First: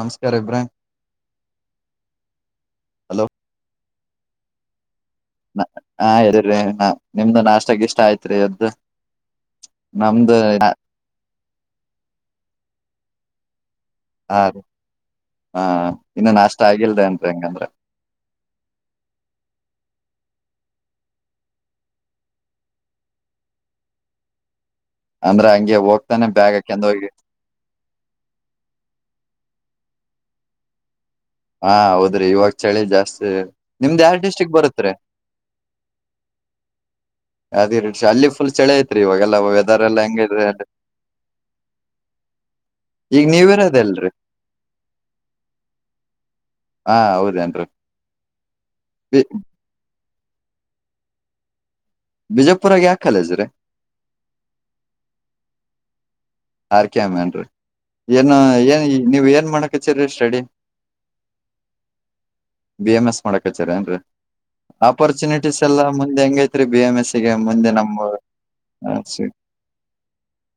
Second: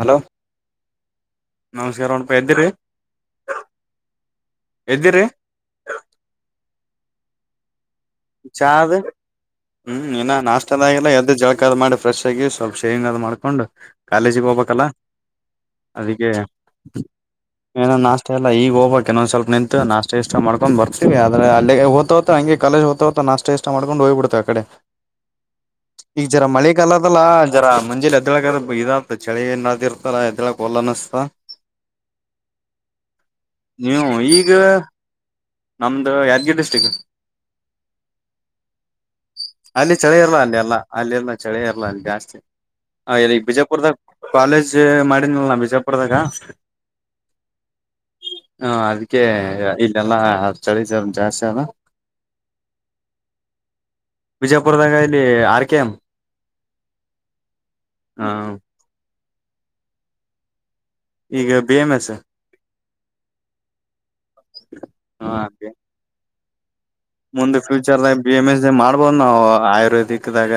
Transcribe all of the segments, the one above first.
Hello ನಮಸ್ಕಾರ ಇಬ್ರಾಹಿಂ ನಮಸ್ಕಾರ ಅಣಪ ಇದ್ದಿೀ ಹಲೋ ಎದುರೆ ಹಾ ಹೇಳಿ್ರರಿ ನಿಮ್ದು ನಾಷ್ಟಕ್ಕ ಇಷ್ಟ ಜಾಾದ ಹ್ಮ್ ಇಲ್ಲ ನಮ್ದು ನಾಷ್ಟದಗಲ್ಲ ಎದ್ದ ಜೋಳಕದ್ ಮಾಡಿ ಫ್ರೆಶ್ ಆಗಿ ಸ್ವಲ್ಪ ಶೇನ್ದ್ ಮಾಡ್ಕೊಂಡು ಆ ಕಾಲೇಜಿಗೆ ಹೋಗಬೇಕಲ್ಲ ಹ ಅದಕ್ಕೆ ಇನ್ನು ನಾಷ್ಟ ಆಗಿಲ್ದೇನ್ರಿ ಹಂಗಂದ್ರ ಏನ ನಾಷ್ಟ ಎಲ್ಲ ಈಗ ಹೋಗ್ಕ್ ಇನ್ನೊಂದ್ ಸ್ವಲ್ಪ ನಿಂತು ನಾಷ್ಟ ಇ ಇಷ್ಟ ಮಾಡಕೊಂಡ್ ಬರ್ತವಿ ಆದ್ರ ಅಲ್ಲಿ ಹ್ತ ಹಂಗೆ ಕಾಲೇಜ ಹ್ತ ನ ಅಷ್ಟ ಇಷ್ಟ ಮಾಡಕೊಂಡು ಹೋಗ್ಬಡ್ೇವೆ ಆ ಕಡೆ ಅಂದ್ರ ಹಂಗೆ ಈಗ ಹೋಗ್ತಾನೆ ಜರ ಬ್ಯಾಗ್ ಹಾಕೊಂಡ್ ಹೋಗಿ ಮಳೆಗಾಲದಲ್ಲ ಜರ ಮುಂಜೆಲಿ ಎದ್ದಳ ಇದ ಳಿ ನ ಇರ್ತಲ್ಲ ಎದ್ಳ ಹೋಲ್ ಅನಿಸ್ತ ಹಾ ಹೌದ್ರಿ ಇವಾಗ ಚಳಿ ಜಾಸ್ತಿ ನಿಮ್ದ್ ನೀವು ಯಾರ್ ಈಗ ಡಿಸ್ಟ್ರಿಕ್ ಬರುತ್ರಿ ನಮ್ದು ಯಾದಗಿರಿ ಡಿಸ್ಟ್ರಿಕ್ ಅದಿ ರೀ ಅಲ್ಲಿ ಫುಲ್ ಚಳಿ ಐತ್ರಿ ಇವಾಗೆಲ್ಲ ಅಲ್ಲಿ ಎಲ್ಲಾ ಚಳಿ ಇರಲ ಹೆಂಗೈತ್ರಿ ಅಲ್ಲಿ ಎಲ್ಲ ಅಲ್ಲಿರ್ನ ಚಳಿ ಇರ್ಲ ಅಲ್ಲಿ ಜಾಸ್ತಿ ಹ ಈಗ ಇಲ್ಲಿಗ್ ನೀವಿರೋದ ಬಿಜಾಪುರ್ದಾಗ ಅಲ್ರಿ ಕಾಲೇಜ್ ಮಾಡನ್ಲ್ ನಾ ಬಿಜಾಪುರ್ದಾಗ ಹಾ ಹೌದೇನ್ರಿ ಹಾ ಬಿ ಅದಕ್ಕೆ ಇ ಎಲ್ಲ ಚಳ ಜಾಸ್ತಿ ಅಲ್ಲ ಬಿಜಪುರಾಗ ಯಾಕಲಜ್ರೆ ವಿಜಯಪುರದಾಗ ಇಲ್ಲಿ ಆರ್ ಕೆ ಎಂ್ ಆರ್ ಕೆಮ ನ್ರಿ ಏನು ಏನ್ ನೀವ್ ಏನ್ ಮಾಡಕ್ ಹಚ್ಚೀರರಿ ಸೆಡಿ ಈಗ ಬೇಮ ಬಿ ಎಂ ಎಸ್ ಮಾಡಕ್ ಕಚಾರಿ ಏನ್ರಿ ಆಪರ್ಚುನಿಟೀಸ್ ಎಲ್ಲಾ ಮುಂದೆ ಹೆಂಗೈತಿ ಮುಂದೆ ಫ್ಯೂಚರ್ ಬಿ ಎಮ್ ಎಸ್ ದಿ ಹ ಮಾಡ್ಬೋದು ಸರಿ ನಾವು ಆಯುರ್ವೇದಿಕ್ದಾಗ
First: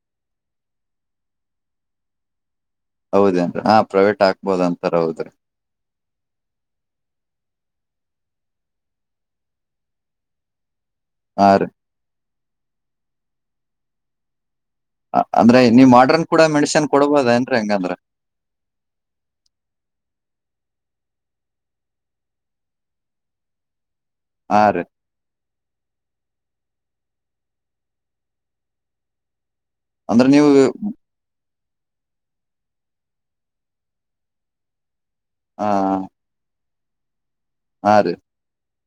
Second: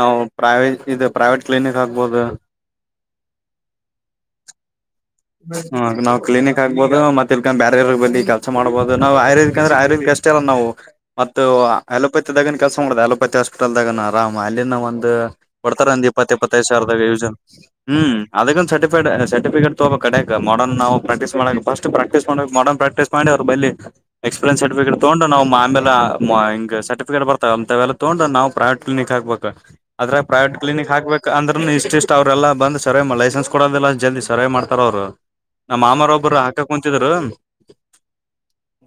ನಾವು ಪ್ರೈವೇ ಇದು ಪ್ರೈವೇಟ್ ಕ್ಲಿನಿಕ್ ಆಗ್ಬಹದು ಹೌದೇನ್ ಹ ಪ್ರೈವೇಟ್ ಆಗ್ಬೋದಂತ ಹ ನಾವ್ ಕ್ಲಿನಿಕ್ ಆಗ್ಬೋದು ಮತ್ತೆ ಇಲ್ಕೊಂಡ್ ಬೇರೆವ್ರ ಬರ್ ಕೆಲಸ ಮಾಡಬಹುದು ನಾವು ಆಯುರ್ವೇದಕ್ ಅಂದ್ರೆ ಆಯುರ್ವೇದಕ್ ಅಷ್ಟೇ ಅಲ್ಲ ನಾವು ಮತ್ತು ಹಾ ರೀ ಅಲೋಪ ನ್ ಕೆಸ ಮಾಡ ಅಲೋಪತಿ ಹಾಸ್ಪಿಟಲ್ಾಗ ನ ಆರಾಮ ಒಂದ್ ಅಂದ್ರೆ ನೀವ್ ಬಡ್ತಾರೆ ಒಂದ ಮಾಡ್ರನ್ ಇಪ್ಪತ್ತ ಕೂಡ ಇಪ್ಪತ್ತೈದು ಮೆಡಿಸನ್ ಸಾವಿರದ ಯನ್ ಕೊಡ್ಬೋದೇನ್ರಿ ಹೆಂಗಂದ್ರ ಹ್ಮ್ ಅದ ಒಂದು ಸರ್ಟಿಫ ಸರ್ಟಿಫಿಕೇಟ್ ತಗೋಬೇಕ ಮಾಡರ್ನ್ ನಾವು ಪ್ರಾಕ್ಟೀಸ್ ಮಾಡಕ್ ಫಸ್ಟ್ ಪ್ರಾಕ್ಟೀಸ್ ಮಾಡಕ್ ಮಾಡರ್ನ್ ಪ್ರಾಕ್ಟೀಸ್ ಮಾಡಿ ಅವ್ರ ಬಿ ಎಕ್ಸ್ಪೀರಿಯನ್ಸ್ ಹಾ ರೀ ಸರ್ಟಿಫಿಕೇಟ್ ತಗೊಂಡ ನಾವು ಆಮೇಲೆ ಹ ರ್ಟಿಕಟ್ ಬರ್ತ ತೊಂಡ್ರ ನಾವು ಪ್ರೈೇಟ್ ಕ್ಲಿನಿಕ್ ಹಕ್ಬೇಕು ಅ್ರ ಅಂದ್ರ ನೀವು ಪ್ರೈವಟ್್ಲಿನಿಕ್ ಹಾಕ್ಬೇಕ ಅಂದ್ರೆ ಇಷ್ಟ ಇಷ್ಟ್ ಅವ್ರೆಲ್ಲ ಬಂದ ಸರ್ವೆ ಲೈಸೆನ್ಸ್ ಕೊಡೋದಿಲ್ಲ ಜಲ್ದಿ ಸರಿವೆ ಮಾಡತಾರ ಅವರು. ನಮ್ಮ ಮಾಮಾರ ಒಬ್ರು ಹಾಕಕ್ ಕುಂತಿದರು. ಹ ರಿ.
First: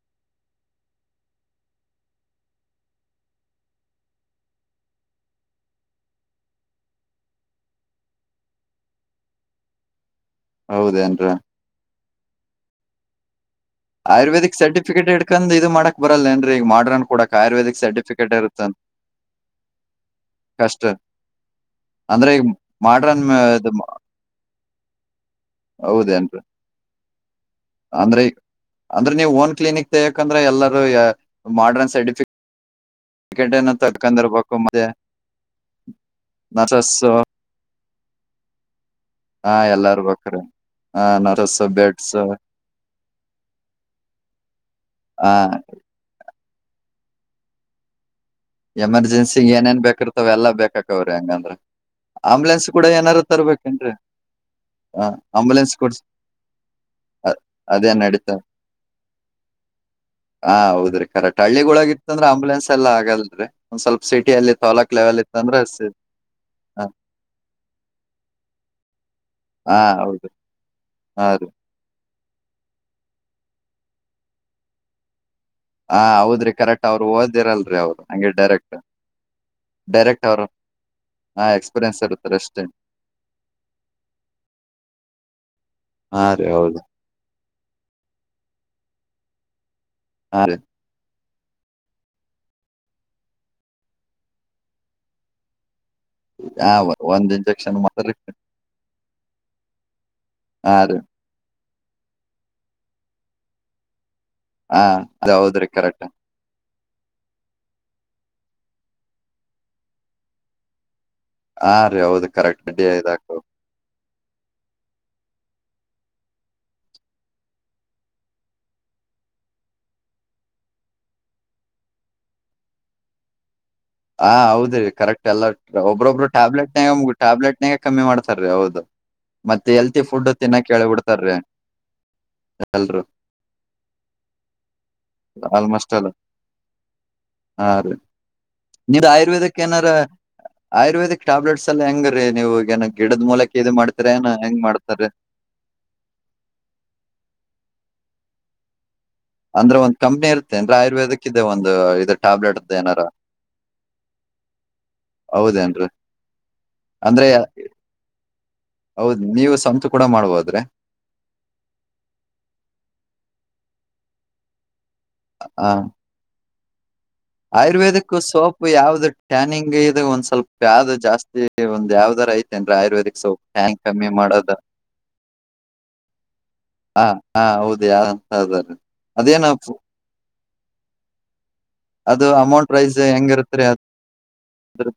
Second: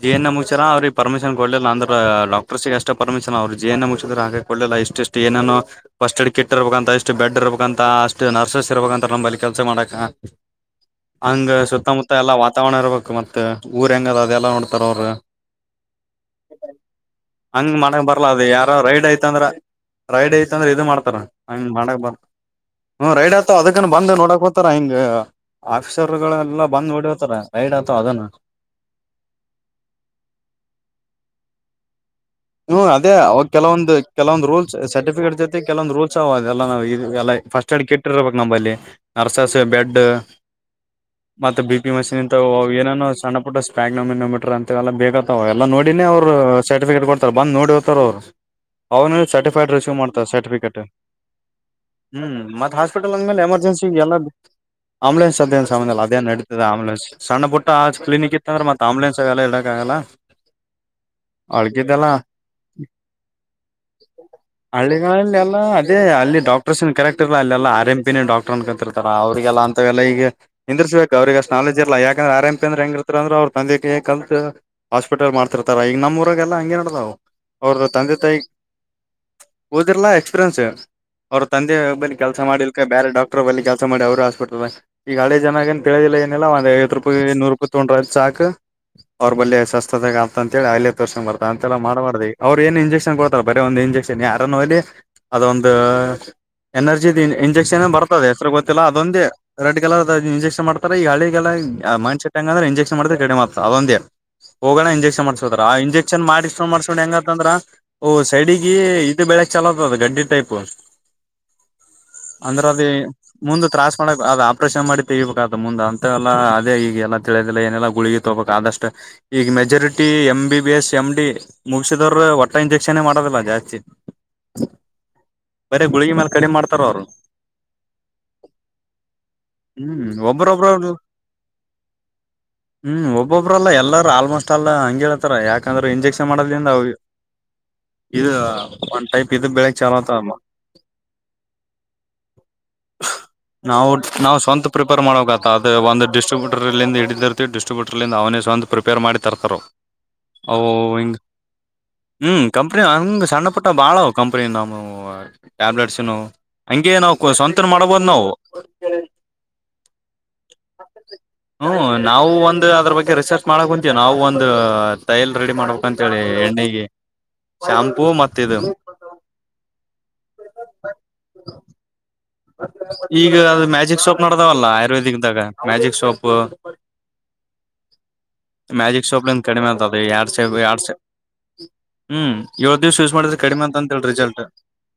ಜೆ ಎನ್ ಎ ಮುಚ್ಚ್ಯರ ಅವ್ರಿಗೆ ಪರ್ಮಿಷನ್ಡ್ಲಲ್ಲ ಅಂದ್ರ ಡಾಟರ್ಸ್ಗೆ ಅಷ್ಟ ಪರ್ಮಿಶನ್ ಅವರು ಜಿ ಎ ಮುಚ್ಚಿದ್ರ ಹಾಗೆ ಕೊಡ್ಲಿಲ್ಲ. ಇಷ್ಟ ಇಷ್ಟು ಏನೇನು ಫಸ್ಟ್ ಏಡ್ ಕಿಟ್ ಇರ್ಬೇಕ ಅಂತ ಇಷ್ಟು ಬೆಡ್ ಇರ್ಬೇಕ ಅಂತ ಅಷ್ಟ ನರ್ಸ್ ಇರ್ಬೇಕ ಅಂತ ನಂಬಲ್ಲಿ ಕೆಲಸ ಮಾಡ. ಹೌದೇನ್ರಿ ಹಂಗೆ ಸುತ್ತಮುತ್ತ ಎಲ್ಲಾ ವಾತಾವರಣ ಇರ್ಬೇಕು ಮತ್ತೆ. ಆಯುರ್ವೇದಿಕ್ ಸರ್ಟಿಫಿಕೇಟ್ ಇಡ್ಕೊಂಡು ಇದು ಮಾಡಕ್ ಬರಲ್ಲ ಏನ್ ಈಗ ಮಾಡ್ರನ್ ಕೊಡಕ್ ಆಯುರ್ವೇದಿಕ್ ಸರ್ಟಿಫಿಕೇಟ್. ದ ಇರುತ್ತ ಯಾರೋ ರೈಡ್ ಆಯ್ತ ಅಂದ್ರ. ರೈಡ್ ಐತ ಅಂದ್ರೆ ಕಷ್ಟ ಇದು ಮಾಡ್ತಾರ ಹಂಗ್ ಮಾಡಕ್ ಬ ಅಂದ್ರೆ ಈಗ ಹ ಮಾಡ್ರನ್ ರೈಡ್ ಆಯತ ಅದಕ್ಕ ಬಂದ ನೋಡಕ್ ಹೋತಾರ ಹಿಂಗ್. ಹೌದೇನ್ರಿ ಆಫೀಸರ್ಗಳೆಲ್ಲ ಬಂದ್ ಹೊಡಿತಾರ ರೈಡ್ ಅಥವಾ ಅಂದ್ರೆ ಅದನ್ನು. ಅಂದ್ರೆ ನೀವು ಓನ್ ಕ್ಲಿನಿಕ್ ತೆಯಕಂದ್ರೆ ಎಲ್ಲರೂ ಮಾಡ್ರನ್ ಸರ್ಟಿಫಿಕ್. ಹ್ಮ ಅದೇ ಅವಾಗ ಕೆಲವೊಂದು ರೂಲ್ಸ್ ಮತ್ತೆ ಸರ್ಟಿಫಿಕೇಟ್ ಜೊತೆ ಕೆಲವೊಂದು ರೂಲ್ಸ್ ಅವದೆಲ್ಲ ನರ್ಸಸ್ ನವು ಫಸ್ಟ್ ಏಡ್ ಕಿಟ್. ಇರ್ಬೇಕ ನಮಲ್ಲಿ ಹ ನರ್ಸಸ್ ಎಲ್ಲಾರ ಬೆಡ್. ಬೇಕ್ರಿ ಹ ನರ್ಸಸ್ ಮತ್ತೆ ಬಿ ಪಿ ಬೆಡ್ಸ್ ಮಷೀನ್ ಇ ಏನೇನೋ ಸಣ್ಣ ಪುಟ್ಟ ಸ್ಪ್ಯಾಗನಮಿನೋಮೀಟರ್ ಅಂತಲ್ಲ ಬೇಕತ್ತ ಹ ಎಲ್ಲ ನೋಡಿ. ಅವ್ರು ಸರ್ಟಿಫಿಕೇಟ್ ಕೊಡ್ತಾರ ಬಂದ ನೋಡಿ ಹೋರ್ತಾರ ಅವ್ರು. ಅವನು ಎಮರ್ಜೆನ್ಸಿಗ್ ಸರ್ಟಿಫೈಡ್ ಏನೇನ್ ರಿಸ್ಯೂ್ ಮಾಡ್ತಾವ ಬೇಕಿರ್ತಾವ ಎಲ್ಲಾ ಸರ್ಟಿಫಿಕೇಟ್. ಬೇಕಾಕವ್ರಿ ಹಂಗಂದ್ರ ಹ್ಮ್ ಆಂಬುಲೆನ್ಸ್ ಮತ್ತ ಕೂಡ ಹಾಸ್ಪಿಟಲ್ ಏನಾರ ಅಂದ್ಮೇಲೆ ಎಮರ್ಜೆನ್ಸಿ ತರ್ಬೇಕೇನ್ರೀ ಎಲ್ಲ ಹ ಆಂಬುಲೆನ್ ಅದೇ ಆಂಬುಲೆನ್ಸ್ ಕೊಡ್ಸ್ ಸಾಮಾನ್ಯ ನಡೀತದೆ ಆಂಬುಲೆನ್ ಅ ಸಣ್ಣುಟ್ಟ ಆ ಅದೇ ಕ್ಲಿನಿಕ್ ನಡೀತದ ಇತ್ತಂದ್ರೆತ್ತ ಆಂಬುಲೆನ್ಸ್ ಎಲ್ಲ ಇಡಕ್ಕೆ. ಆಲ್ಲ. ಹಾ ಹೌದ್ರಿ ಕರೆಕ್ಟ್ ಹಳ್ಳಿಗಳೊಳಗ ಇತ್ತ ಅಂದ್ರೆ ಆಂಬುಲೆನ್ಸ್ ಎಲ್ಲ ಆಗಲ್ರಿ ಒಂದ್ ಸ್ವಲ್ಪ. ಸಿಟಿಯಲ್ಲಿ ತಾಲೂಕ್ ಹಳ್ಳಿ ಲೆವೆಲ್ ಇತ್ತಂದ್ರ ಎಲ್ಲಾ ಸಿ ಅದೇ ಅಲ್ಲಿ ಹಾ ಡಾಕ್ಟರ್ಸ್ನ್ ಕರೆಕ್ಟ್ ಇರ್ಲ್ಲ ಅಲ್ಲೆಲ್ಲಾ ಆರ್ ಎಂ ಪಿನೇ ಡಾಕ್ಟರ್ ಅನ್ಕಂತಿರ್ತಾರ. ಲ್ಲ ಹಾ, ಅಂತಲ್ಲ ಈಗ ಹೌದು ನಿಂದಿರಬೇಕು ಹಾ ಅವ್ರಿಗೆ ರೀ ಅಷ್ಟ ನಾಲಜ್ ಇರಲ್ಲ. ಯಾಕಂದ್ರೆ ಆರಂಪ ಅಂದ್ರ ಹೆಂಗ ಇರ್ತ ಅಂದ್ರ ತಂದೆ ಕಲ್ ಹಾಸ್ಪಿಟಲ್ ಮಾಡ ಇರ್ತರ ಈಗ ಹಾ ನಮ್ಮ್ಊರ ಹೌದ್ರಿ ಎಲ್ಲ ಹಂಗೆ ಕರೆಕ್ಟ್ ನಡದಾವು. [unintelligible] ಅವ್ರು ಹಂಗೆ ಡೈರೆಕ್ಟ್. ಓದಿರಲ್ಲ ಡೈರೆಕ್ಟ್ ಅವ್ರು ಎಕ್ಸ್ಪೀರಿಯನ್ಸ್. ಅವ್ರ ಹಾ ತಂದೆ ಎಕ್ಸ್ಪೀರಿಯನ್ಸ್ ಬಬಲಿ ಇರ್ತಾರ ಕೆಲಸ ಅಷ್ಟೇ ಮಾಡಿಲ್ಕ ಬೇರೆ ಡಾಕ್ಟರ್ ಬಲಿ ಕೆಲಸ ಮಾಡಿ ಅವ್ರರು ಹಾಸ್ಪಿಟಲ್ ಈಗ ಹಳೆ ಜನ ಏ ಹಾ ತಿಿಲ್ಲ ರೀ [unintelligible] ಹೌದು ಐವತ್ತು ರೂಪಾಯಿ ನೂರುೂಪಾಯಿ ತೊಗೊಂಡ್ರೆ ಸಾಕ್. ಅವ್ರ ಬಳಿ ಶಸ್ತದಾಗ ಅಂತ ಹಾ ರೀ ಅಂತೇಳಿ ಅಲ್ಲೇ ತರ್ಸೊಂಡ ಬರ್ತ ಅಂತ ಮಾಡಾರ ಅವ್ರು ಏನ್ ಇಂಜೆಕ್ಷನ್ ಕೊಡ್ತಾರ ಬರ ಒಂದು ಇಂಜೆಕ್ಷನ್ ಯಾರನ ಹೋಗ್ಲಿ ಅದೊಂದು. ಹಾ ಒ- ಎನರ್ಜಿ ಒಂದ್ ಇಂಜೆಕ್ಷನ್ ಮಾತ್ರ ಬರ್ತದೆ ಹೆಸ್ರು ಗೊತ್ತಿಲ್ಲ ಅದೊಂದೇ ರೆಡ್ ಕಲರ್. ಇಂಜೆಕ್ಷನ್ ಹಾ ಮಾಡ್ತಾರೆ ರೀ ಈ ಹಳಿಿಗೆಲ್ಲಾ ಮೈಂಡ್ ಸೆಟ್ ಹಂಗಂದ್ರೆ ಇಂಜೆಕ್ಷನ್ ಮಾಡಿದ್ರೆ ಕಡಿಮ್ತ ಅದೊಂದೇ ಹಾ ಹೋಗಣ ಇಂಜೆಕ್ಷನ್ ಅದ ಮಾಡಸಕೋತಾರ ಹೌದ್ರಿ ಆ ಕರೆಕ್ಟ್ ಇಂಜೆಕ್ಷನ್ ಮಾಡಿ ಮಾಡ್ಸ್ಕೊಂಡ್ ಹೆಂಗಂತಂದ್ರ ಸೈಡಿಗೆ ಇದು ಬೆಳೆಕ್ ಚಲೋತ್ದ ಗಡ್ಡಿ ಟೈಪ್. ಹಾ ರೀ ಹೌದು ಅಂದ್ರೆ ಕರೆಕ್ಟ್ ಅದ ಇದಾಗ್ತವ ಮುಂದ ತ್ರಾಸ್ ಮಾಡಕ್ ಅದು ಆಪ್ರೇಷನ್ ಮಾಡಿ ತೆಗಿಬೇಕ ಅದು ಮುಂದ ಅಂತೆ ಎಲ್ಲ ಅದೇ ಈಗ ಎಲ್ಲ ತಿಳಿಯದಿಲ್ಲ ಏನೆಲ್ಲ ಗುಳಗಿ ತಗೋಬೇಕ್ ಅಷ್ಟೆ. ಈಗ majority M B B S M D ಮುಗಸಿದವ್ರರು ಒಟ್ಟ ಇಂಜೆಕ್ಷನ್ ಮಾಡದಲ್ಲ ಜಾಸ್ತಿ. ಹ ಹೌದ್ರೀ ಕರೆಕ್ಟ್ ಎಲ್ಲ ಬರೀ ಗುಳಗಿ ಒಬ್ಬ್ರೊಬ್ರು ಮೇಲೆ ಕಡಿಮೆ ಮಾಡ್ತಾರ ಅವ್ರು ಟ್ಯಾಬ್ಲೆಟ್ನಾಗ ಟ್ಯಾಬ್ಲೆಟ್ನಾಗ ಕಮ್ಮಿ ಮಾಡ್ತಾರೀ ಹೌದು. ಮತ್ತೆ ಎಲ್ತಿ ಹ್ಮ್ ಫುಡ್ ತಿನ್ನಾ ಒಬ್ಬ್ರೊಬ್ರ ಕೇೇಳಬಿಡ್ತಾರ್ರೆ. ಹ್ಮ್ ಒಬ್ಬೊಬ್ಬ್ರಲ್ಲಾ ಎಲ್ಲಾರ ಆಲ್ಮೋಸ್ಟ್ ಅಲ್ಲ ಹಂಗ ಹೇಳ್ತಾರ ಆಲ್ಮೋಸ್ಟ್ ಯಾಕಂದ್ರೆ ಎಲ್ಲ ಇಂಜೆಕ್ಷನ್ ಮಾಡದ ಹಾ ರೀ ಇದು ನಿಮ್ದ್ ಒಂದ್ ಟೈಪ್ ಇದು ಆಯುರ್ವೇದಕ್ ಬೆಳಗ್ ಏನಾರ ಚಲ್ ಅತಮ್ಮ. ಆಯುರ್ವೇದಿಕ್ ಟ್ಯಾಬ್ಲೆಟ್ಸ್ ಎಲ್ಲ ಹೆಂಗ್ರೀ ನೀವು ಏನ ಗಿಡದ ಮೂಲಕ ಇದು ನಾವು ಮಾಡ್ತಿರಾ ಏನು ನಾವು ಹೆಂಗ್ ಸ್ವಂತ ಪ್ರಿಪೇರ್ ಮಾಡ್ತಾರಿ. ಮಾಡಬೇಕತ್ತ ಒಂದು ಡಿಸ್ಟ್ರಬ್ಯೂಟರ್ಲ್ಲಿಂದ ಹಿದಿರ್ತಿ ಡಿಸ್ಟ್ರಿಬ್ಯಟರ್ ಇಂದ ಅವನೇ ಸ್ವಂತ. ಪೇರ್ ಮಾಡಿ ತರ್ತಾರ ಅಂದ್ರ ಒಂದ್ ಕಂಪ್ನಿ ಅ ಇರ್ತೇನ್ರ ಹಿಂಗ ಆಯುರ್ವೇದಕ್ ಇದೆ ಒಂದು ಇದು ಹ್ಮ ಟ್ಯಾಬ್ಲೆಟ್ ಕಂಪ್ನಿ ಏನಾರ ಹಂಗೆ ಸಣ್ಣ ಪುಟ್ಟ ಭಾಳ ಕಂಪ್ನಿ ನಮ್ಮ ಹೌದೇನ್ರಿ ಟ್ಯಾಬ್ಲೆಟ್ಸನು. ಹಂಗೇನು ಅಂದ್ರೆ ನಾವು ಸ್ವಂತ ಮಾಡಬೋದು ನಾವು. ಹೌದ್ ನೀವು ಸ್ವಂತ ಕೂಡ ಮಾಡ್ಬೋದ್ರಿ ಹ್ಮ ನಾವು ಒಂದು ಅದ್ರ ಬಗ್ಗೆ ರಿಸ ಮಾಡ ಕುಂತೀವಿ ನಾವವು ಒಂದ ಟ್ರೈಲ್ ರೆಡಿ ಹ ಮಾಡ್ಬೇಕಂತ ಹೇಳಿ ಎಣ್ಣಿಗೆ ಆಯುರ್ವೇದಕ್ ಸೋಪ್ ಯಾವ್ದ ಟ್ಯಾನಿಂಗ್ ಇ ಒಂದ್ ಸ್ವಲ್ಪ ಯಾವ್ದ ಜಾಸ್ತಿ ಒಂದ್ ಯಾವ್ದರ ಈಗ ಅದು ಮ್ಯಾಜಿಕ್ ಸೋಪ್ ನಡದಾವಲ್ಲ ಆಯುರ್ವೇದಿಕ್ದಾಗ ಮ್ಯಾಜಿಕ್ ಸೋಪ್. ಹಾ ಹಾ ಹೌದ ಹದ ಅದೇನಪ್ಪು ಆಡ್ಸೆ [unintelligible] ಹ್ಮ್ ಅಮೌಂಟ್ ಏಳ್ ಪ್ರೈಸ್ ದಿವ್ಸ ಯೂಸ್ ಮಾಡಿದ್ರೆ ಕಡಿಮೆ ಹೆಂಗಿರುತ್ರಿ ಅಂತ ಅಂತೇಳಿ ರಿಸಲ್ಟ್ ಅದ್ರ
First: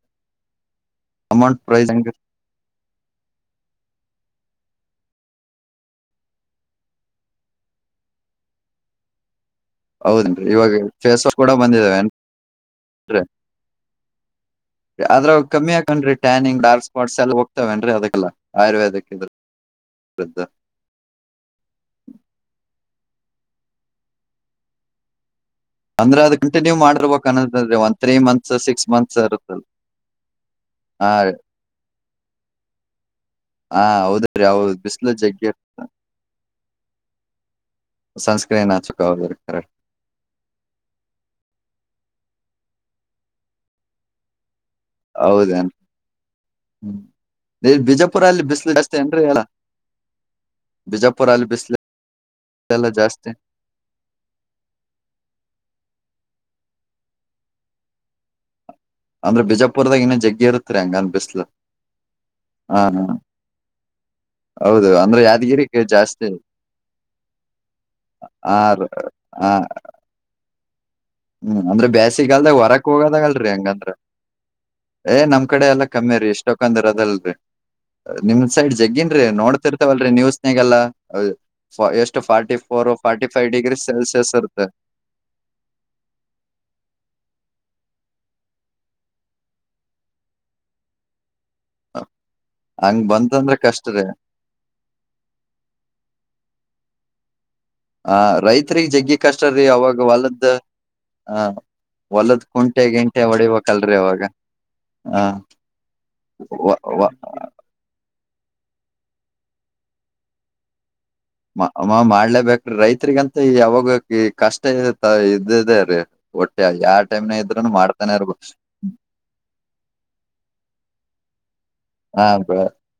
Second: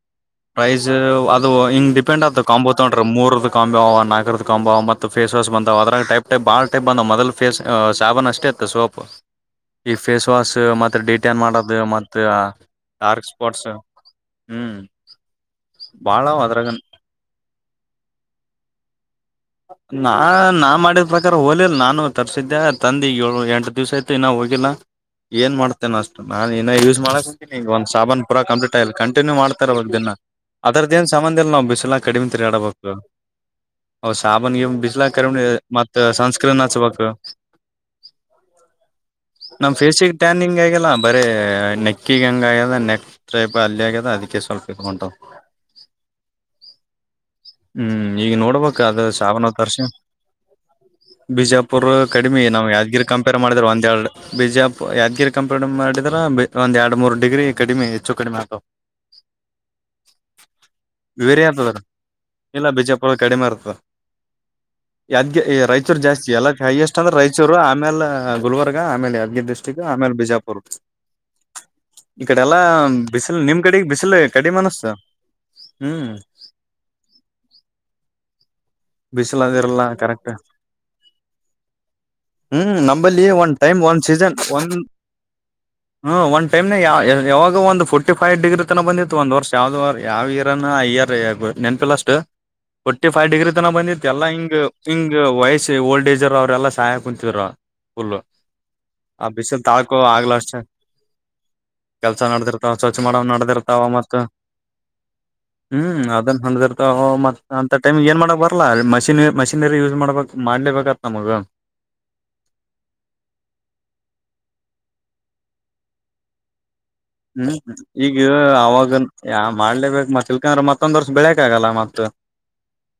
ಪ್ರೈಸ್ ಅದು ಅಮೌಂಟ್ ಪ್ರೈಸ್ ಹಿಂಗ್ ಹೆಂಗ ಡಿಪೆಂಡ್ ಆತು ಕಾಂಬೋ ತಗೊಂಡ್ರಿ ಮೂರದ ಕಾಂಬ ಅವ ನಾಲ್ಕರದ ಕಾಂಬ ಅವ ಫೇಸ್ ವಾಶ್ ಬಂದಾವ ಅದ್ರಾಗ ಟೈಪ್ ಟೈಪ್ ಬಾ ಟೈಪ್ ಬಂದ್ ಮದಲ್ ಫೇಹ ಸಾನ್ ಅಷ್ಟೇ ಇತ್ತು ಸೋಪ್ ಈ ಫೇಸ್ ಹೌದೇನ್ರಿ ವಾಶ ಇವಾಗ ಮತ್ತೆ ಫೇಸ್ ವಾಶ್ ಡಡಿಟೆನ್ ಕೂಡ ಮಾಡೋದು ಬಂದಿದಾವೇನ್ರಿ ಮತ್ತ ಡಾರ್ಕ್ ಸ್ಪಾಟ್ಸ್ ಹ್ಮ್ ಆದದ್ರಾಗ ಕಮ್ಮಿಾಕನ್ ಬಾಳವ ಟ್ಯನಿಂಗ್ ಅದ್ರಾಗ ಡಾರ್ಕ್ ಸ್ಪಾಟ್ಸ್ ಎಲ್ಲ ಹ ಇವೇನ್ ಅದಕ್ಕೆಲ್ಲ ಆಯುರ್ವೇದಕ್ ನಾ ಇದ್ರದ್ದು ನಾ ಮಾಡಿದ ಪ್ರಕಾರ ಹೋಲಿಲ್ಲ ನಾನು ತರ್ಸಿದ್ದೆ ತಂದೆ ಏಳು ಎಂಟು ದಿವ್ಸ ಆಯತೆು ಇ ನಾ ಹೋಗಿಲ್ಲ ಏನ್ ಮಾಡ್ತೇನೆ ಅಂದ್ರೆ ಅಷ್ಟು ಅದ ನಾನು ಇಏ ಕಂಟಿನ್ಯೂ ಯೂಸ್ ಮಾಡಿರ್ಬೇಕ್ ಮಾಡಕತಿನಿಗ ಅನ್ನದದ್ರಿ ಒಂದ ಒಂದ್ ತ್ರೀ ಸಾಬಾನ್ ಪೂರ ಮಂತ್ಸ್ ಕಂಪ್ಲೀಟ್ ಸಿಕ್ಸ್ ಆಯಿಲ್ಲ ಮಂತ್ಸ್ ಕಂಟನ್ಯೂ ಇರುತ್ತಲ್ ಮಾಡ್ತಾರ ಅವಾಗನ್ನ ಅದ್ರದ್ದ ಏನ್ ಹಾ ರೀ. ಸಂಬಂಧ ಇಲ್ ನಾವವು ಬಿಸಿಸಿಲಾ ಕಡಿಮೆ ತಿರಿಾಡಬೇಕು ಹಾ ಹ್ ಹೌದ್ರಿ ಸಾಬನ್ ಹೌದು ಬಿಸ್ಲಾ ಬಿಸ್ಲು ಕರಮ ಜಗ್ಗಿ ಇರ್ತ ಮತ್ತ ಸನ್ಸ್ಕ್ರೀನ್ ಹಚ್ಬೇಕು ಸನ್ಸ್ಕ್ರೀನ್ ಹಚ್ಚಕ್ ಹೌದ್ರಿ ಕರೆಕ್ಟ್ ನಮ್ ಫೇಸಿಗೆ ಟ್ಯಾನಿಂಗ್ ಆಗಲ್ಲ ಬರ ನೆ ಕಕ್ಕಗಂಗ ಆ್ಯದ ನೆಕ್ಸ್ಟ್ ಟೈ ಅಲ್ಲಿ ಆಗ್ಯದ ಅದಕ್ಕೆ ಸ್ವಲ್ಪ ಉಂಟ ಹೌದೇನ್ ಹ್ಮ್. ಈ ಹ್ಮ್ ಬಿಜಾಪುರ ಈಗ ಅಲ್ಲಿ ನೋಡ್ಬ ಬಿಸ್ಲು ಅದು ಶಾವನ ತರ್ಷು ಬಿಜಾಪು ಬಿಜಾಪುರ್ ಕಡಿಮೆ ನಾವು ಯಾದ್ಗಿರಿ ಕಂಪೇರ್ ಮಾಡಿದ್ರೆ ಒಂದೆರಡು ಬಿಜಾಪು ಯಾದ್ಗಿರಿ ಕಂಪೇರ್ ಮಾಡಿದ್ರ ಒಂದ ಎರಡ್ ಮೂರ್ ಡಿಗ್ರಿ ಕಡಿಮೆ ಹೆಚ್ಚು ಕಡಿಮೆ ಆಗು ಅಂದ್ರೆ ಬಿಜಾಪುರ್ದಾಗ ಇನ್ನ ಜಗ್ಗಿ ಇರುತ್ತರಿ ಹಂಗನ್ ಬಿಸ್ಲು ಬೇರೆ ಆಗ್ತದ್ರ ಹಾ ಹ [inaudible] ಯದ್ಗೆ ರಾಯಚೂರು ಜಾಸ್ತಿ ಎಲ್ಲ ಹೈಯೆಸ್ಟ್ ಅಂದ್ರೆ ರಾಯಚೂರು ಆಮೇಲೆ ಆ ಗುಲ್ಬರ್ಗ ರ- ಆಮೇಲೆ ಯದ್ಗೆ ಆ ಡಿಸ್ಟ್ರಿಕ್ಟ್ ಮೇಲೆ ಬಿಜ ಹ್ಮ್ ಅಂದ್ರೆ ಬೇಸಿಗಲ್ದ ಎಲ್ಲಾ ಹೊರಕ್ ಬಿಸಿಲು ಹೋಗದಾಗಲ್ರರಿ ನಿಮ್ ಕಡೆಗ್ ಹೆಂಗಂದ್ರ ಬಿಸಿಲು ಕಡಿಮೆ ಅನಸ್ತ ಏ ನಮ್ ಕಡೆ ಎಲ್ಲಾ ಹ್ಮ್ ಕಮ್ಮಿ ರೀ ಎಷ್ಟೊಕ್ಕಂದ್ರ ಅದಲ್ರಿ ನಿಮ ಸೈಡ್ ಜಗ್ಗನ್ರೀ ಬಿಸಿಲು ಅದಿರಲ್ಲ ನೋಡ್ತಿರ್ತವಲ್ರಿ ನೀವ್ ಕರೆಕ್ಟ್ ಸ್ನೇಗಲ್ಲಾ ಎಷ್ಟು ಫಾರ್ಟಿ ಹ್ಮ್ ಫೋರ್ ನಂಬಲ್ಲಿ ಫಾರ್ಟಿ ಫೈವ್ ಡಿಗ್ರಿ ಸೆಲ್ಸಿಯಸ್ ಇರುತ್ತೆ [inaudible] ಹ್ಮ್ ಒ ಟಮ್ ನ ಯ ಯಾವಾಗ ಒಂದು ಫೋರ್ಟ ಫೈವ್ ಡಿಗ್ರಿ ತನ ಬಂದಿತ್ತು ಒಂದ ವರ್ಷ ಯಾವ್ದ ಯಾವರ ಹ ಅ ಯಾಗರು [unintelligible] ನೆನಪಿಲ್ಲ ಅಷ್ಟ್ ಹಂಗ್ ಫೋರ್ಟಿ ಫೈವ್ ಡಿಗ್ರಿ ಬಂತಂದ್ರ ತನ ಕಷ್ಟ ರೀ ಬಂದಿತ್ತು ಎಲ್ಲ ಹಿಂಗ ಹಿಂಗ ವಯಸ್ಸ ಓಲ್ಡ್ ಏಜ ಅವ್ರಲ್ಲಾ ಸಹಾಯ ಕುಂತಿದರು ಫುಲ್ ಆ ರೈತರಿಗ್ ಜಗ್ಗಿ ಆ ಕಷ್ಟ ಬಿಸಿಲ್ ರೀ ತಾಳ್ಕೋ ಅವಾಗ ಆಗ್ಲ ಹೊಲದ ಅಷ್ಟೇ ಆ ಕೆಲ್ಸ ಹೊಲದ್ ನಡ್ದಿರ್ತಾವ ಕುಂಟೆ ಚೌಚ್ ಮಾಡೋ ಗಿಂಟೆ ನಡ್ದಿರ್ತಾವ ಹೊಡಿಬೇಕಲ್ರಿ ಮತ್ತ ಅವಾಗ ಹ್ಮ್ ಅದನ್ ಹಂಡ್ದಿರ್ತ ಹ ಮ ಅಂತ ನಿಮ್ ಏನ್ ಮಾಡಕ್ ಬರಲ್ಲ ಅ ಮಷನ್ ಮಷನರಿ ಯೂಸ್ ಮಾಡ್ಬೇಕಕ್ ಮಾಡ್ಲೇಬೇಕ ಮಾಡ್ಲೇಬೇಕ್ರ ರೈತ್ರಿಗಂತ ಯಾವಾಗ ಕಷ್ಟ ಇ ಇದದೆೇ ರೀ ಒಟ್ಟೆ ಟೈಮ್ನ ಹ್ಮ್ ಇದ್ರೂನು ಮಾಡ್ತಾನೆ ಈಗ ಇರ್ಬ ಅವಾಗ ಯ ಮಾಡ್ಲೇಬೇಕಕ್ ಮತ್ತ ಇಲ್ಕಂದ್ರ ಮತ್ತೊಂದ್ ವರ್ಷ ಬೆಳಕ್ ಆಗಲ್ಲ ಮತ್ತ ಹ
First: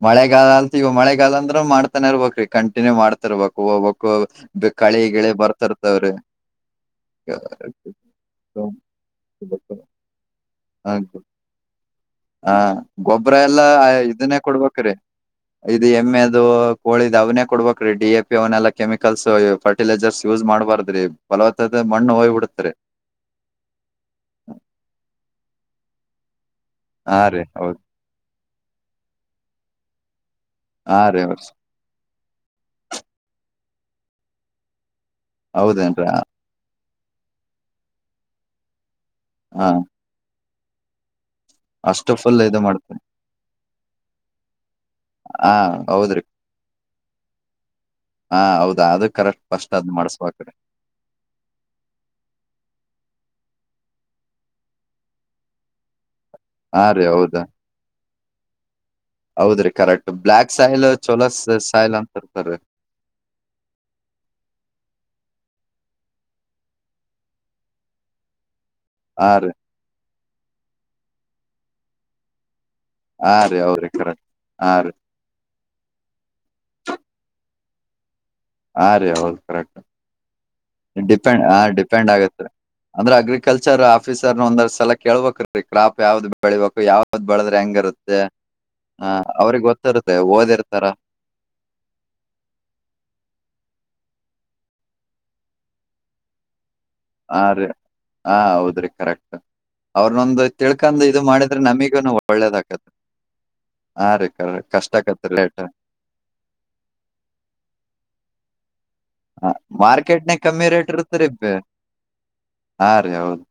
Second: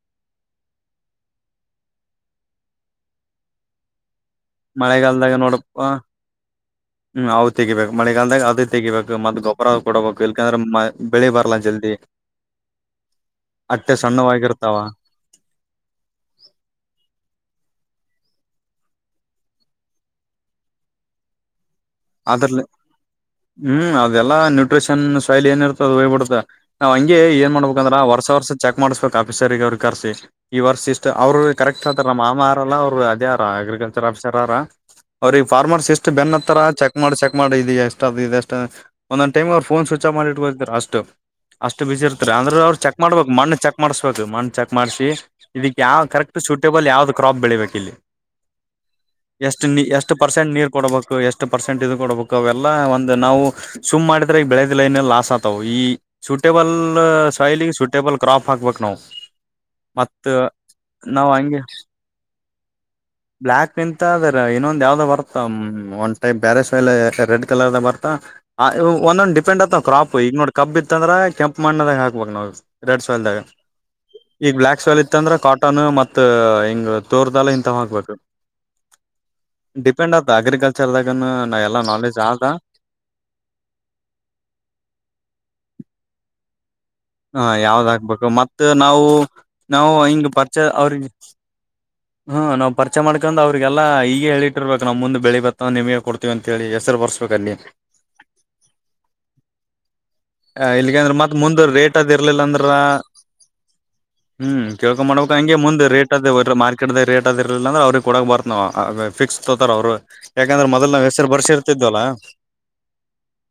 ಮಳೆಗಾಲ ಅಲ್ಗ ಮಳೆಗಾಲ ಅಂದ್ರೂ ಮಾಡ್ತಾನೆ ಇರ್ಬೇಕಕ್ ಕಂಟಿನ್ಯೂ ಮಾಡ್ತರ್ಬೇಕು ಹೋಗು ಮಳೆಗಾಲದಾಗ ನ ಉಡಕ ಹ್ಮ ಅವು ತೆಗಿಬೇಕಕ್ ಮಳೆಗಾಲದಾಗ ಅದ ತೆಗಿಬೇಕು ಮತ್ತ್ ಗೊಬ್ಬರ ಕೊಡಬೇಕು ಯಕಂದ್ರೆ ಬೆಳಿ ಬರ್ಲ್ಲಾ ಜಲ್ದಿ ಹ ಗೊಬ್ಬ್ರ ಎಲ್ಲಾ ಅಟ್ಟೆ ಇದನ್ನೇ ಸಣ್ಣವಾಗಿರ್ತಾವ ಕೊಡ್ಬೇಕ್ರೀ ಇದು ಎಮ್ಮೆದು ಕೋಳಿದು ಅವನೇ ಕೊಡ್ಬೇಕ ಡಿ ಎ ಪಿ ಅವನೆೆಲ್ಲ ಕೆಮಿಕಲ್ಸ್ ಫಟಿಲೈಸರ್ಸ್ ಯೂಸ್ ಮಾಡ್ಬಾರ್ದ್ರಿಲವ ಅದ್ರಲೆ ಹ್ಮ್ ಅದೆಲ್ಲಾ ನ್ಯೂಟ್ರಿಷನ್ ಸಾಯಿಲ್ ಏನಿರುತ ಅದು ಹೋಗ್ಬಿಡ್ತ ನಾ್ ಹಂಗೆ ಹಾ ರೀ ಏನ್ ಹೌದ್ ಮಾಡ್ಬೇಕಂದ್ರ ವರ್ಸ ವರ್ಷ ಚೆಕ್ ಮಾಡ್ಬೇಕಕ್ ಆಫೀಸರ್ಗ ಅವ್ರರು ಕರ್ಸಿ ಈ ವರ್ಷ ಹಾ ಇಷ್ಟು ರೀ ಅವ್ರರು ಕರೆಕ್ಟ್ ಆತಾರ ನಮ್ಮ ಮಾಮ ಅರಲ್ಲ ಅವ್ರು ಅದೇರ ಅಗ್ರಿಕಲ್ಚರ್ ಆಫೀಸರ್ರ ಅವ್ರಿಗೆ ಫಾರ್ಮರ್ಸಿಸ್ಟ್ ಹೌದೇನ್ರಿ ಬೆನ್ನ ಹತ್ತಾರ ಚೆಕ್ ಮಾಡಿ ಚೆಕ್ ಮಾಡಿ ಇದ ಎಷ್ಟಾದ ಇ ಎಷ್ಟ ಒಂದೊಂದ ಹಾ ಟೈಮ್ರುಫೋನ್ ಸ್ಚ್ ಆ ಮಾಡಿಟ್ಟ ಬತ್ರುಷ್ಟು ಅಷ್ಟು ಬಿಸಿ ಇರ್ತಾರೆ ಫುಲ್ ಇದು ಅಂದ್ರರು ಅವ್ರು ಚೆಕ್ ಮಾಡ್ತರಿ ಮಾಡ್ಬೇಕ ಮಣ್ಣ ಚೆಕ್ ಮಾಡ್ಸ್ಬೇಕ ಮಣ್ ಚೆಕ್ ಮಾಡ್ಸಿ ಹಾ ಇದಕ್ ಯಾವ ಹೌದ್ರಿ ಕರೆಕ್ಟ್ ಸೂಟೇಬಲ್ ಯಾವ್ದ ಕಾಪ್ ಬೆಳಿಬೇಕು ಇಲ್ಲಿ ಹಾ ಹೌದಾ ಅದು ಕರೆಕ್ಟ್ ಎಷ್ಟು ಫಸ್ಟ್ ನೀ ಅದ್ ಎಷ್ಟು ಪರ್ಸೆಂಟ್ ಮಾಡಸ್ಬೇಕ್ರಿ ನೀರ್ ಕೊಡಬೇಕು ಎಷ್ಟು ಕೊಡಬೇಕು ಅವೆಲ್ಲಾ ಒಂದ್ ನಾವು ಸುಮ್ ಮಾಡಿದ್ರ ಈ ಬೆಳೆದಿಲ್ಲ ಲಾಸ್ ಆತಾವ್ ಈ ಸೂಟೇಬಲ್ ಹಾ ರೀ ಹೌದ ಸಾಯಲಿಗೆ ಸೂಟೇಬಲ್ ಕ್ರಾಪ್ ಹಾಕ್ಬೇಕು ನಾವು ಹೌದ್ರಿ ಕರೆಕ್ಟ್ ಮತ್ ಬ್ಲ್ಯಾಕ್ ಸೈಲ್ ಚೋಲ ನಾವ್ ಹಂಗೆ ಸೈಲ್ ಅಂತ ಇರ್ತಾರರಿ ಬ್ಲ್ಯಾಕ್ ಇಂತ ಅದ್ರ ಇನ್ನೊಂದ್ ಯಾವ್ದ್ ಬರ್ತ ಒಂದ್ಟೈಪ್ ಬ್ಯಾರೆಲ್ ರೆಡ್ ಕಲರ್ದ ಬರ್ತಾ ಆ ಹಾ ಒಂದೊಂದು ರೀ ಡಿಪೆಂಡ್ ಆತವ ಕ್ರಾಪ್ ಈ ನೋಡ್ ಕಬ್ ಇತ್ತಂದ್ರೆ ಕೆಂಪು ಮಣ್ಣದಾಗ ಹಾಕ್ಬಬೇಕ ನಾವವು ರೆಡ್ ಹಾ ಸವೆಲ್ದಾಗ ರೀ ಹೌದ್ರಿ ಕರೆಕ್ಟ್ ಈಗ ಹಾ ಬ್ಲ್ಯಾಕ್ ರೀ ಸ್ವೆಲ್ ಇತ್ತ ಅಂದ್ರೆ ಕಾಟನ್ ಮ ಹಿಂಗ್ ತೋರ್ದೆಲ್ಲ ಇ ಹಬೇಕು ಹಾ ರೀ ಹೌದು ಕರೆಕ್ಟ್ ಡಿಪೆಂಡ್ ಆ ಅಗ್ರಿಕಲ್ಚರ್ ಆದಾಗ ನಾ ಎಲ್ಲಾ ನಾಲೆಜ್ ಆದ ಅಂದ್ರೆ ಅಗ್ರಿಕಲ್ಚರ್ ಆಫೀಸರ್ ನ ಒಂದ ಸಲ ಕೇಳ್ಬೇಕ್ರೀ ಕ್ರಾಪ್ ಯಾವ್ದ್ ಬೆಳಿಬೇಕು ಯಾವ್ದ್ ಹಾ ಬೆಳದ್ರೆ ಯಾವ್ದ ಹೆಂಗಿರುತ್ತೆ ಆಗ್ಬೇಕು ಮತ್ತ ನಾವು ಹ ಅವ್ರಿಗೆ ನಾವು ಗೊತ್ತಿರುತ್ತೆ ಹಿಂಗ ಪರಿಚೆ ಓದಿರ್ತಾರ ಅವ್ರ ಹ್ಮ ನಾವ್ ಪರಿಚಯ ಮಾಡ್ಕ ಅವ್ರ ರಿಗೆಲ್ಲ ಈಗ ಹೇಳಿಟ್ಟರ್ಬೇಕ ನಮ್ಮ ಮುಂದ ಬೆಳಿ ಬತ್ತ ನಿಮಗೆ ಕೊಡ್ತವಿ ಅಂತ ಹೇಳಿ ಹೆಸರು ಬರ್ಸ್ಬೇಕ ಹ ಅಲ್ಲಿ ರೀ ಹ ಹೌದ್ರಿ ಕರೆಕ್ಟ್ ಅವ್ರನೊಂದು ತಿಳ್ಕಂದು ಇದು ಮಾಡಿದ್ರೆ ನಮಗ್ ಟ್ಟದಿ ಇರ್ಲಿಲ್ಲ ಅಂದ್ರ ಹಾ ರೀ ಹ್ಮ್ ಕರೆಕ್ಟ್ ಕಷ್ಟ ಕೇಕೊ ಆಕತ್ರಿ ಮಾಡ್ಬೇಕಕ್ ಹಂಗೆ ರೇಟ್ ಮುಂದ ರೇಟ್ ಅದ ಮಾರ್ಕೆಟ್ ದ ರೇಟ್ದ್ ಇಲಿಲ್ಲ ಅಂದ್ರೆ ಅವ್ರಿಗೆ ಕೊಡ ಬರ್ತಾರೆ ಅ ಫಿಕ್ಸ್ ತೊತಾರ ಅವ್ರು ಮಾರ್ಕೆಟ್ನಾಗ ಕಮ್ಮಿ ಯಾಕಂದ್ರೆ ರೇಟ್ ಮೊದ್ನ ಇರುತ್ತರಿ ಹೆಸರು ಬರ್ಸಿ ಇರ್ತಿದ್ವಲ್ಲ ಹಾ ರೀ ಹೌದು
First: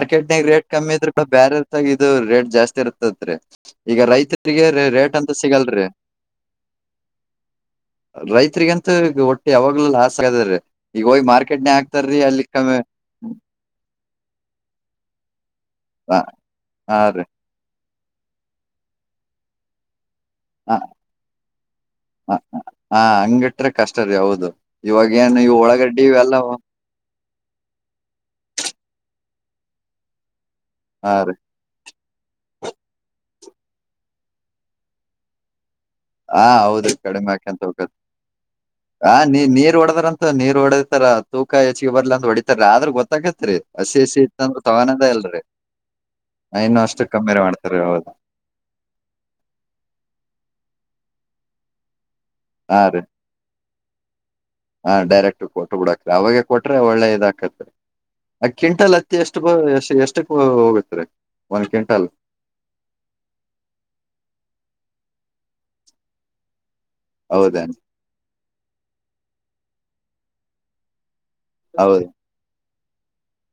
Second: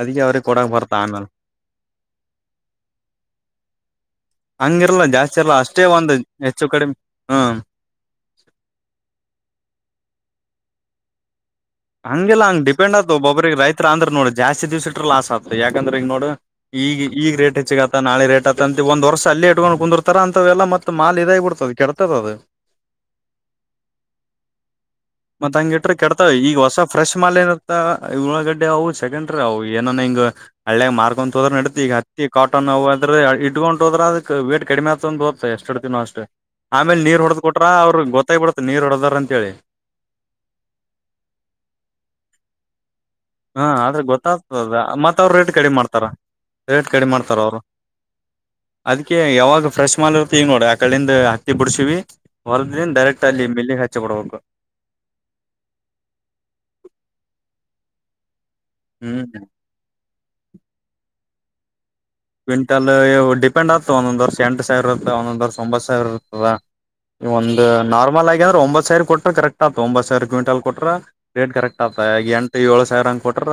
ಅದಕ್ಕೆ ಅವ್ರಿಗೆ ರೇಟ್ ಕೊಡಕ್ ಕಮ್ಮಿ ಬರ್ತಾ ಇದ್ರ ಬಿ ಆಮೇಲೆ ಬ್ಯರೆ ರೇಟ್ ಜಾಸ್ತಿ ಇರ್ತತ್ ರೀ ಈಗ ರೈತರಿಗೆ ರ ಹಂಗಿರಲ್ಲ ರೇಟ್ ಅಂತ ಜಾಸ್ತಿ ಇರಲ್ಲ ಅಷ್ಟೇ ಸಿಗಲ್ರರಿ ಒಂದ್ ಹೆಚ್ಚು ಕಡಿಮೆ ಹ್ಮ್ ರೈತ್ರಿಗಂತೂ ಈಗ ಒಟ್ಟೆ ಯಾವಾಗ್ಲೂ ಆಸೆ ಆಗದೀ ಈಗ ಹೋಗಿ ಮಾರ್ ಹಂಗೆಲ್ಲ ಹಂಗಗೆ ಡಿಪೆಂಡ್ ಆಗ್ತವ ಒಬ್ರಿಗೆ ರೈತ್ ಅ್ರ ನೋಡಿ ಜಾಸ್ತಿ ದಿವ್ಸ ಇಟ್ಟ್ರ ಲಾಸ್ ಆಗ್ತ ಯಾಕಂದ್ರೆ ಈಗ ಹಾ ನೋಡು ಹಾ ಈಗ ರೀ ಈಗ ರೇಟ್ ಹೆಚ್ಚ ಆ ನಳೆ ರೇಟ್ ಅತಂತ ಒಂದ ವರ್ಷ ಅಲ್ಲಿ ಇಟ್ಕೊಂಡು ಕುಂದ ತರ ಅಂತವೆಲ್ಲ ಹ ಮತ್ತ ಮಾಲ್ ಇದಾಗಿ ಬಿಡ್ತದ ಕೆಡ್ತದ ಅದು ಹ ಹಾ ಹಂಗಿಟ್ರೆ ಕಷ್ಟ ರೀ ಹೌದು ಇವಾಗ ಏನ್ ಇವು ಮತ್ತತ್ ಹಂಗ ಇಟ್ರ ಒಳಗಡ್ಡಿ ಕೆಡತಾವ ಇವೆಲ್ಲ ಈಗ ಹೊಸ ಫ್ರೆಶ್ ಮಾಲೆ ಇತ್ತ ಉಳ್ಳಳಾಗಡ್ಡೆ ಹವು ಚ ಹನ್ ಅವವು ಏನೋ ಹಿಂಗ ಹಳ್ಳೇಗ್ ಹಾ ಮಾರ್ಕೊಂತ್ ರೀ ತೋದ್ರ ನಡ ಈಗ ಹತ್ತಿ ನವುರ ಇಡ್ಕೊಂಡು ಹೋದ್ರ ಅದಕ್ ವೇಟ್ ಕಡಿಮೆಗ್ತದ ಬೋತ ಎಷ್ಟ ಅಷ್ಟೇ ಹಾ ಹೌದ್ರಿ ಆಮೇಲೆ ನೀರ್ ಕಡಿಮೆ ಹೊಡೆಡದ್ ಹಾಕಂತ ಕೊಟ್ರ ಹೋಗತ್ ಅವ್ರರು ಗೊತ್ತಾಗಬಿಡತ್ತೆ ನೀರ್ ಹೊಡದಾರ ಹಾ ಅಂತ ನೀ ಹೇಳಿ ನೀರ್ ಹೊಡದ್ರಂತ ನೀರ್ ಹೊಡತಾರ ತೂಕ ಹೆಚ್ಚಿಗೆ ಬರ್ಲ ಅಂತ ಹೊಡಿತಾರೆ ಆದ್ರ ಗೊ ತಗತ್ರಿ ಹಾ ಹಸಿ ಆದ್ರ ಹಸಿ ಇತ್ತಂದ್ರ ಗೊತ್ತಾಗ್ತದ ತಗಾನದ ಮತ್ ಅವ್ರ ಇಲ್ರಿ ರೇಟ್ ಕಡಿಮೆ ಮಾಡ್ತಾರ ಇನ್ನುೂ ಅಷ್ಟು ಕಮ್ಮಿರ ಮಾಡ್ತಾರೆ ಹೌದು ಅದ್ ಯಾವಾಗ ಫ್ರೆಶ್ ಮಾಲ್ ಇರ್ತ ಈಗ ನೋಡ ಆ ಕಡಿಂದ ಹತ್ತಿ ಬಿಡ್ಸಿವವಿ ಹೊರದ ಹಾ ದನ್ ರೀ ಡರೆಕ್ಟ್ ಅಲ್ಲಿ ಮೆಲ್ಲಿಗೆ ಹಚ್ಚಿ ಕೊಡಬೇಕು ಹಾ ಡೈರೆಕ್ಟ್ ಕೊಟ್ಟ ಬಿಡಕರಿ ಅವಾಗೆ ಕೊಟ್ರೆ ಒಳ್ಳೆ ಇದಾಕತ್ರಿ ಆ ಕ್ವಿಂಟಾಲ್ ಹತ್ತ ಹ್ಮ್ ಎಷ್ಟು ಎಷ್ಟ ಎಷ್ಟಕ್ ಹೋಗತ್ರಿ ಒಂದ್ ಕ್ವಿಂಟಾಲ್ ಕ್ವಿಂಟಲ್ ಡಿಪೆಂಡ್ ಆಗ್ತ ಒಂದೊಂದ ವರ್ಷ ಎಂಟು ಸಾವಿರ ಇರುತ್ತ ಒಂದೊಂದ್ ವರ್ಷ ಒಂಬತ್ತು ಸಾವಿರ ಇರ್ತದ ಈ ಒಂದು ಹೌದೇನ್ ನಾರ್ಮಲ್ ಆಗಿ ಅಂದ್ರೆ ಒಂಬತ್ ಸಾವಿರ ಕೊಟ್ರ ಕರೆಕ್ಟ್ ಆತು ಒಂಬತ್ ಸಾವಿರ ಕ್ವಿಂಟಲ್ ಕೊಟ್ರ ಡೇಟ್ ಕರೆಕ್ಟ್ ಆಪ್ಪ ಹೌದ್ ಎಟು ಏಳು ಸಾವಿರ ಹಂಗ ಕೊಟ್ರ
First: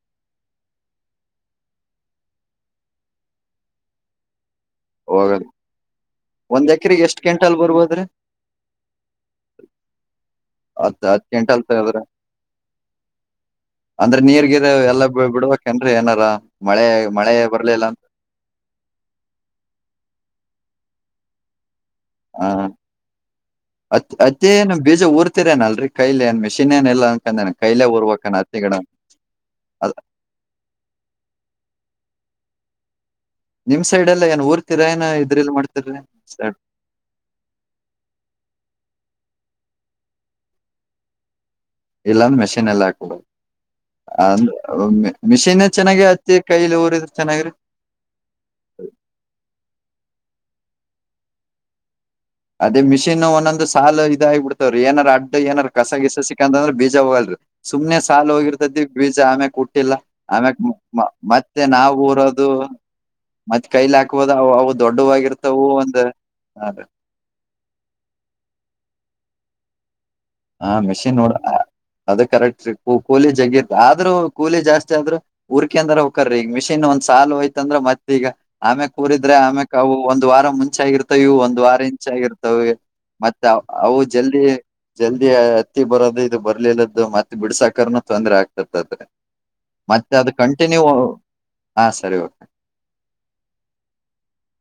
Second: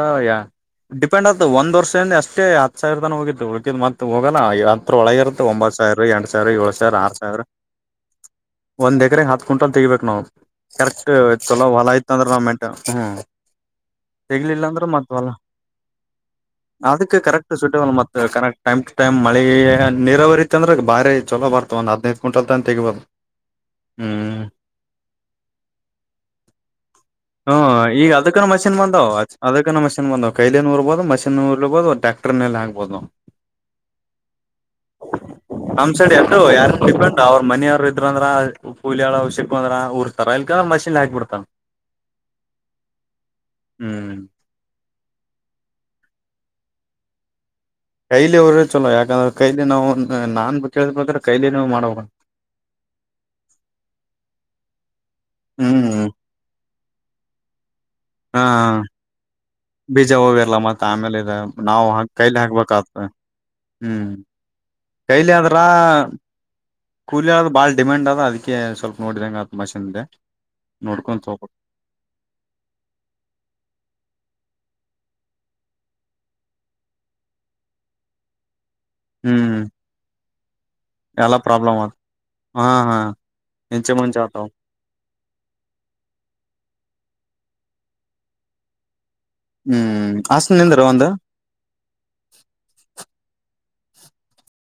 ಡಿಪೆಂಡ್ ಆತ ಒಂದ್ ವರ್ಷದಿಂದ ಅಷ್ಟೇ ಹತ್ತು ಸಾವಿರ ತನ ಹೋಗಿತ್ತು ಮತ್ತ ಹೋಗಣ ಹತ್ರ ಒಳಗ ಇತ್ತೆ ಹೋಗಲ್ ಒಂಬತ್ತು ಸಾವರ ಎರ ಸಾವರ ಸಾವ ಒಂದ್ ಏಳು ಸಾವಿರ ಎಕರೆಗೆ ಆರು ಎಷ್ಟ್ ಸಾವಿರ ಕ್ವಿಂಟಲ್ ಬರ್ಬೋದ್ರಿ ಒಂದು ಎಕ್ರ ಹತ್ತು ಕ್ವಿಂಟಲ್ ತೆಗಿಬೇಕು ನಾವು ಹತ್ ಕರೆಕ್ಟ್ ಹತ್ ಕ್ವಿಂಟಲ್ ಚೊಲೋ ಹೊಲ ತಗದ್ರ ಆಯ್ತ ಅಂದ್ರೆ ನಮ್ಮ ಮೆಂಟ್ ಹ್ಮ್ ಅಂದ್ರೆ ನೀರ್ ತೆಗಲಿಲ್ಲ ಗಿರ್ ಅಂದ್ರೆ ಎಲ್ಲಾ ಬಿ- ಮತ್ವಲ್ಲ ಬಿಡ್ಬೇಕೇನ್ರಿ ಏನಾರ ಮಳೆ ಅದಕ್ಕೆ ಮಳೆ ಕರೆಕ್ಟ್ ಬರ್ಲಿಲ್ಲ ಸುಟ್ಟವಲ್ಲ ಅಂತ ಮತ್ತ ಕರೆಕ್ಟ್ ಟೈಮ್ ನೆಕ್ಸ್ಟ್ ಟೈಮ್ ಮಳಿ ನೀರಾವರಿತ್ತ ಅಂದ್ರೆ ಬಾರಿ ಚೊಲಪ ಬರ್ತವ ಒಂದ ಹದ್ದು ಕ್ವಿಂಟಲ್ ತಂದ ತೆಗಿಬೋದು ಅತ್ ಹ್ಮ್ ಅತ್ತೇನು ಬೀಜ ಊರ್ತಿರೇನಲ್ರಿ ಕೈಲ್ ಏನ್ ಮಿಷನ್ೇನ್ ಎಲ್ಲ ಅನ್ಕಂದೇ ಹ್ಮ್ ಕೈಯಲೆ ಈಗ ಊರ್ವಾನ ಅದಕ್ಕನ ಮಷಿನ್ ಬಂದ್ ಅದಕ ನ ಮಿನ್ ಬಂದ್ ಕೈಲನು ಉರ್ಬಹ ಮಷಿನ್ ಉರ್ಬಹ ಟ್ಯಾಕ್ಟರ್ ಮೇಲೆ ಹಾಬಹದುಾವು ನಿಮ್ ಸೈಡ್ ಎಲ್ಲಾ ಏನ್ ಊರ್ತಿರ ಏನ ಇದ್ರಲ್ ಮಾಡ್ತಿರಿ ಹಂಸ ಎಷ್ಟ ಸೈಡ್ ಯಾರ ಡಿಪೆಂಡ ಅವ್ರ ಮನೆಯವ್ ಇದ್ರ ಅಂದ್ರ ಹೂಲಿಿಯಳ ಅವ್ಯಕ ಅ್ರ ಉಊರ್ಾರ ಇಲ್ಕಂದ್ರ ಮಿನ್ ಹಾಕ್ಬ ಬಿಡ್ತಾನ ಇಲ್ಲ ಅಂದ್ರ ಮೆಷಿನ್ ಎಲ್ಲ ಹಾಕುದು ಹ್ಮ್ ಅಂದ ಮಿಷಿನ್ ಚೆನ್ನಾಗ ಇದೆ ಕೈಲಿ ಊರ ಇದ್ರ ಚೆನ್ನಾಗಿರಿ ಕೈಲಿ ಅವ್ರ ಚಲೋ ಯಾಕಂದ್ರೆ ಕೈಲಿ ನಾವು ನಾನ್ ಕೇಳದ್ ಪ್ರಕಾರ ಕೈಲಿ ನೀವ್ ಮಾಡಬೇಕ್ ಅದೇ ಮಿಷಿನ್ ಒಂದೊಂದು ಸಾಲ ಇದಾಗಿಬಿಡ್ತವ್ರ ಏನರ ಅಡ್ ಏನರ ಕಸ ಹ್ಮ್ ಗಿಸ ಸಿಕ್ಕಂತ ಅಂದ್ರ ಬೇ ಬೀಜ ಹೋಗಲ್ ರೀ, ಸುಮ್ನೆ ಸಾಲು ಹಾ ಹೋಗಿರ್ತತಿ ಬೀಜ ಆ ಮೇಲ್ ಉಟ್ ಇಲ್ಲ ಬೀಜ ಹೋಗಿರ್ಲ್ಲ ಆಮ್ಯಕ್ ಮತ್ತ ಮ ಆಮೇಲೆ ಇದ ಮತ್ತೆ ನಾವು ಕೈಲಿ ಊರೋದು ಹಾಕ್ಬೇಕಾಗ್ತ ಮತ್ತ್ ಕೈಲಿ ಹ್ಮ್ ಹಾಕ್ಬೋದುವು ಅವುಅವ್ ದೊಡ್ಡವಾಗಿರ್ತವು ಒಂದ್ ಕೂಲಿಿಯ ಆದ ಭಾಳ ಡಿಮ್ಯಾಂಡ್ ಅದ ಅದಕ್ಕೆ ಸ್ವಲ್ಪೋಡಂಗೆ ಅದು ಮಷಿನ್ ಇದೆ ಹಾ ಮೆಷಿನ್ ನೋಡ್ರ ಅದು ಕರೆಕ್ಟ್ ಕೂಲಿ ಜಗ್ಗಿ ಆದ್ರೂ ಕೂಲಿ ಜಾಸ್ತಿ ್ರೆ ಹುರ್ಕೆ ಅಂದ್ರ ಹಕ್ಕರೀ ಈಗ ಮಿಷಿನ್ ಒಂದ್ ಸಾಲು ಹೋಯ್ತಂದ್ರೆ ಮತ್ತತ್ ಈಗ ಆಮ್ಯಕ್ ಕೂರಿದ್ರೆ ಹ್ಮ್ ಆಮೆಕ್ ಅವು ಒಂದ ವಾರ ಮುಂಚೆ ಇಚ್ ಆಗಿರ್ತವೆವು ಎಲ್ಲಾ ಒಂದ್ ಪ್ರಾಬ್ಲಮ್ ವಾರ ಆತ್ ಇಂಚ್ ಹಾ ಆಗಿರ್ತವೆ ಹಾ ಮತ್ತೆ ಇಂಚೆ ಅವು ಮುಂಚೆ ಜಲ್ದಿ ಆತಾವ್ ಜಲ್ದಿ ಹತ್ತಿ ಬರೋದು ಇದು ಬರ್ಲಿಲ್ಲದು ಮತ್ತೆ ಬಿಡ್ಸಾಕನು ತೊಂದ್ರೆ ಆಗ್ತತ್ತ ಅ್ರೆ ಹ್ಮ್ ಮತ್ತೆ ಅದು ಹಸ್ನ್ ಕಂಟಿನ್ಯೂ ನಿಂದ್ರು ಒಂದು ಹಾ ಸರಿ ಓಕೆ